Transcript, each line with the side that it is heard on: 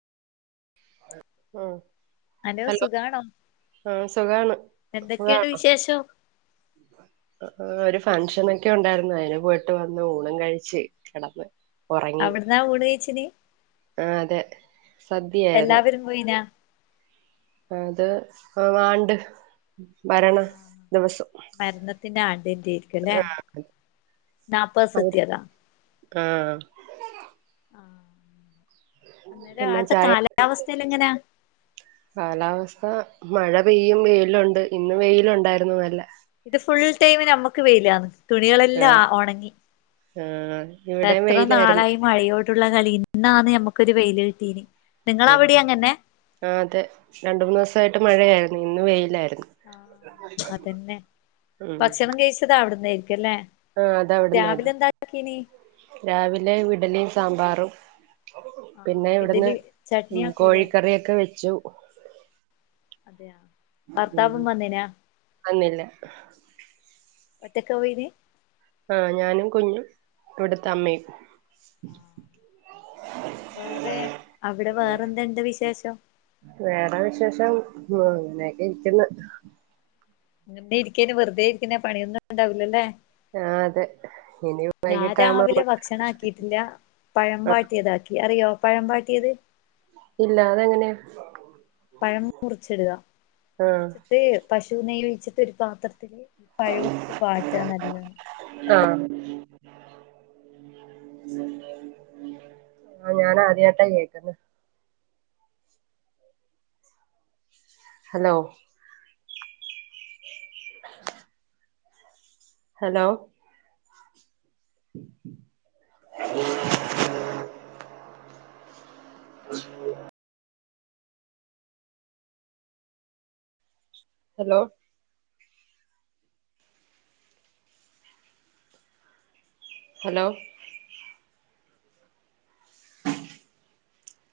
right: ആഹ്
left: hello സുഖാണോ?
right: ആഹ സുഖാണ്
left: എന്തൊക്കെയുണ്ട് വിശേഷം
right: ആ ഒരു ഫംഗഷനൊക്കെ ഉണ്ടായിരുന്നു അതിന് പോയിട്ട് വന്ന് ഊണും കഴിച്ച് കിടന്ന് ഉറങ്ങി
left: അവിടുന്നാ ഊണ് കയ്ച്ചന്
right: ആഹ് അതെ സദ്യയായിരുന്നു
left: എല്ലാവരും പോയിനാ
right: അത് വാണ്ട്
left: മരണത്തിന്റെ ആണ്ടറ്റെക്കുല്ലേ
right: ആഹ്
left: നാപ്പ
right: അവിടെ
left: സത്യത
right: ആഹ്
left: അലോ
right: പിന്നെ
left: അവിട്ത്തെ
right: ചായ
left: കാലാവസ്ഥ ല്ല എങ്ങനെയാ
right: കാലാവസ്ഥ മഴ പെയ്യും വെയിലുണ്ട് ഇന്ന് വെയിലുണ്ടായിരുന്നു നല്ല
left: ഇത് ഫുൾ ടൈമ് നമ്മക്ക് വെയിലന്ന് തുണികളെല്ല
right: ആഹ്
left: ഒണങ്ങി
right: ആഹ് ഇവിടെയും
left: എത്ര
right: വെയിലായിരുന്നു
left: നാളായി മഴയോടുള്ള കളിയും ഇന്നാണ് നമ്മുക്കൊരു വെയിലിട്ടീനെ
right: ആ ആഹ് അതെ രണ്ട് മൂന്ന് സായിട്ട് മഴയായിരുന്നു ഇന്ന് വെയിലായിര്ന്നു
left: ആഹ് അതന്നെ
right: ഉം
left: ഭക്ഷണം കഴിച്ചത് അവിടുന്ന ആയിരിക്കല്ലേ
right: ആഹ് അതവിടന്ന രാവിലെ വിഡലിയും സാമ്പാറും പിന്നെ ഇവിട്ന്ന്
left: ഇഡലി ചട്നി
right: ഉം
left: ആക്കൂലേ
right: കോഴിക്കറിയൊക്കെ വെച്ചു
left: ഭർത്താവും വന്നിനാ?
right: അന്നില്ല
left: ഒറ്റക്ക പോയിനെ
right: ആഹ് ഞാനും കുഞ്ഞും ഇവിട്ത്തെ അമ്മയും
left: വേറെ അവിടെ വേറെന്ത്ണ്ട് വിശേഷം
right: വേറെ വിശേഷം അങ്ങനെയൊക്കെ ഇരിക്കുന്നു
left: ങ്ങനെ ഇരിക്കേനി വെറുതെ ഇരിക്കെന്നി പണിയൊന്നും ഉണ്ടാവില്ലല്ലേ
right: ആഹ് അതെ ഇനി
left: ഞാ
right: വൈകിട്ടാകുമ്പോ
left: രാവിലെ
right: നമ്മ
left: ഭക്ഷണാക്കീട്ടില്ല പഴം വാട്ടിയതാക്കി അറിയോ പഴം വാട്ടിയത്?
right: ഇല്ല അതെങ്ങനെയാ
left: പഴം മുറിച്ചിടുക
right: ആഹ്
left: മുറിച്ചിട്ട് പശു നെയ്യ് ഒഴിച്ചിട്ട് ഒരു പാത്രത്തില് പഴട്ടിട്ട് വാട്ടാ നല്ലോണം
right: ആഹ ആ ഞാൻ ആദ്യായിട്ടാ കേക്ന്നേ ഹലോ [inaudible] ഹലോ [inaudible] [inaudible] ഹലോ ഹലോ